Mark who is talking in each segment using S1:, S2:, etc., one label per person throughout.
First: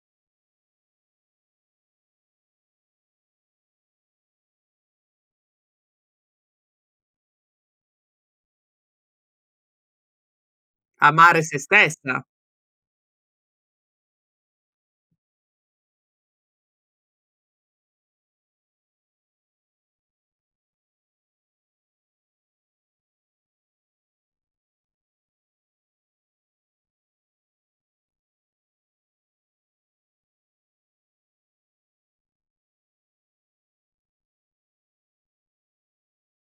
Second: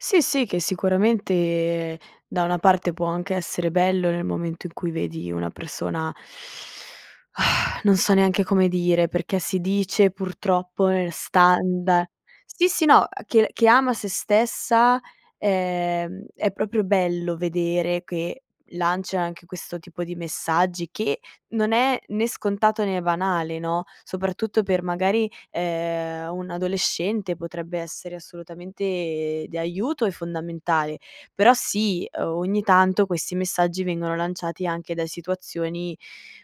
S1: Sì, sì, che sicuramente da una parte può anche essere bello, nel momento in cui vedi una persona, non so neanche come dire, perché si dice purtroppo nel
S2: Amare sé
S1: standa
S2: stessa.
S1: sì, sì, no, uhm, che che ama sé stessa, ehm, è proprio bello vedere che lancia anche questo tipo di messaggi, che non è né scontato né banale, no, soprattutto per magari, ehm, un adolescente potrebbe essere assolutamente di aiuto e fondamentale. Però sì, uhm, ogni tanto questi messaggi vengono lanciati anche da situazioni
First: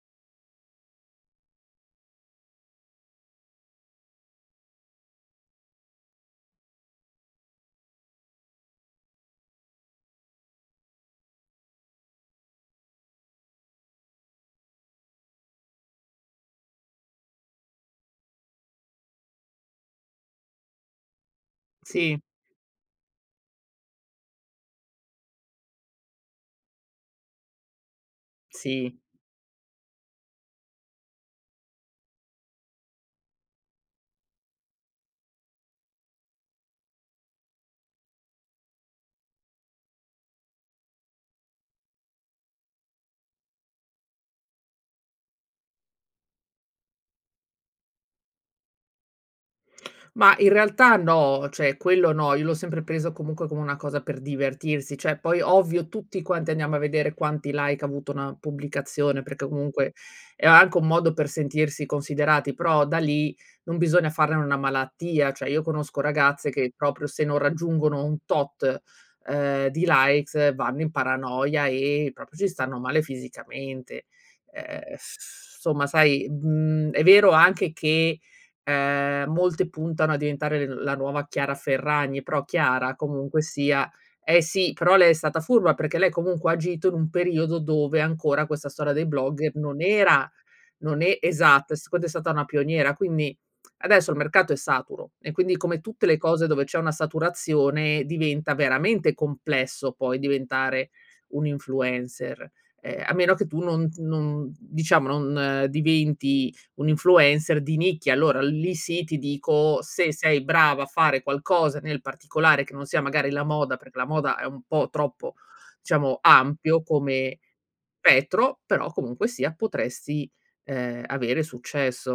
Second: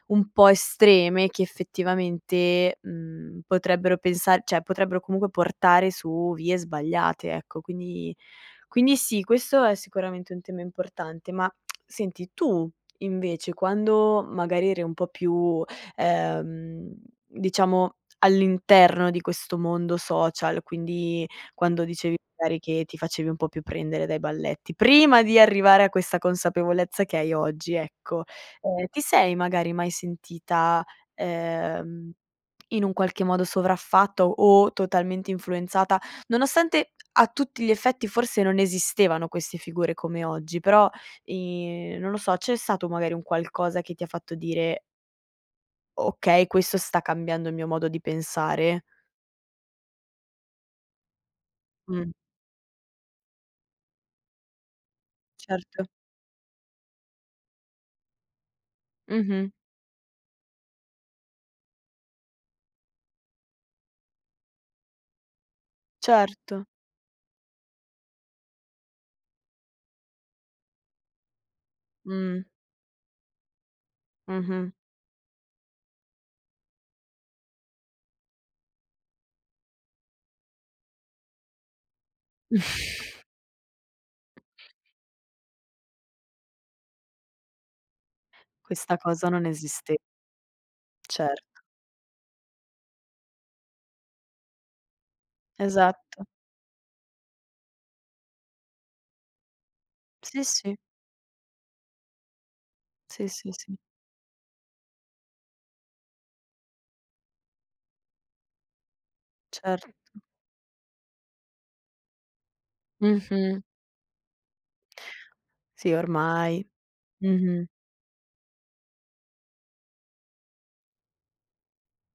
S1: un po' estreme che effettivamente, mhmm, potrebbero pensar cioè potrebbero comunque portare su vie sbagliate, ecco. Quindi quindi sì, questo è sicuramente un tema importante, ma senti, tu invece quando magari eri un po' più, ehm, diciamo all'interno di questo mondo social, quindi quando dicevi
S2: Sì.
S1: magari che ti facevi un po' più prendere dai balletti, prima di arrivare a questa consapevolezza che hai oggi, ecco, ehm,
S2: Sì.
S1: ti sei magari mai sentita, ehm, in un qualche modo sovraffatta o totalmente influenzata, nonostante a tutti gli effetti forse non esistevano queste figure come oggi? Però i non lo so, c'è stato magari un qualcosa che ti fatto dire "Okay, questo sta cambiando il mio modo di pensare"?
S2: Ma in realtà no, cioè
S1: Mh.
S2: quello no, io l'ho sempre preso comunque come una cosa per divertirsi. Cioè, poi
S1: Certo.
S2: ovvio, tutti quanti andiamo a vedere quanti like ha avuto una pubblicazione perché
S1: Mh-mh.
S2: comunque è anche un modo per sentirsi considerati, però da lì non bisogna farne n una malattia. Cioè, io conosco ragazze
S1: Certo.
S2: che proprio se non raggiungono un tot, ehm, di likes vanno in paranoia e proprio
S1: Mh.
S2: ci stanno male fisicamente.
S1: Mh-mh.
S2: Ehm, s somma, sai, mhmm, è vero anche che, ehm, molte puntano a diventare le la nuova Chiara Ferragni, però Chiara comunque sia eh sì, però lei è stata furba, perché lei comunque ha agito in un periodo dove ancora questa storia
S1: Questa
S2: dei
S1: cosa non
S2: blogger non
S1: esiste
S2: era non e
S1: Certo.
S2: esatto, e secondo è stata una pioniera, quindi adesso il mercato è saturo e quindi come tutte le
S1: Esatto.
S2: cose dove c'è una saturazione, diventa veramente complesso poi
S1: Sì, sì.
S2: diventare un influencer. Ehm, a
S1: Sì,
S2: meno che
S1: sì,
S2: tu
S1: sì.
S2: non non diciamo non diventi un influencer di nicchia, allora lì sì, ti dico,
S1: Certo.
S2: se sei bravo a fare qualcosa nel particolare, che non sia magari la
S1: Mh-mh.
S2: moda, perché la moda è un po' troppo
S1: Sì,
S2: diciamo
S1: ormai.
S2: ampio come
S1: Mh-mh.
S2: spettro, però comunque sia potresti, ehm, avere successo.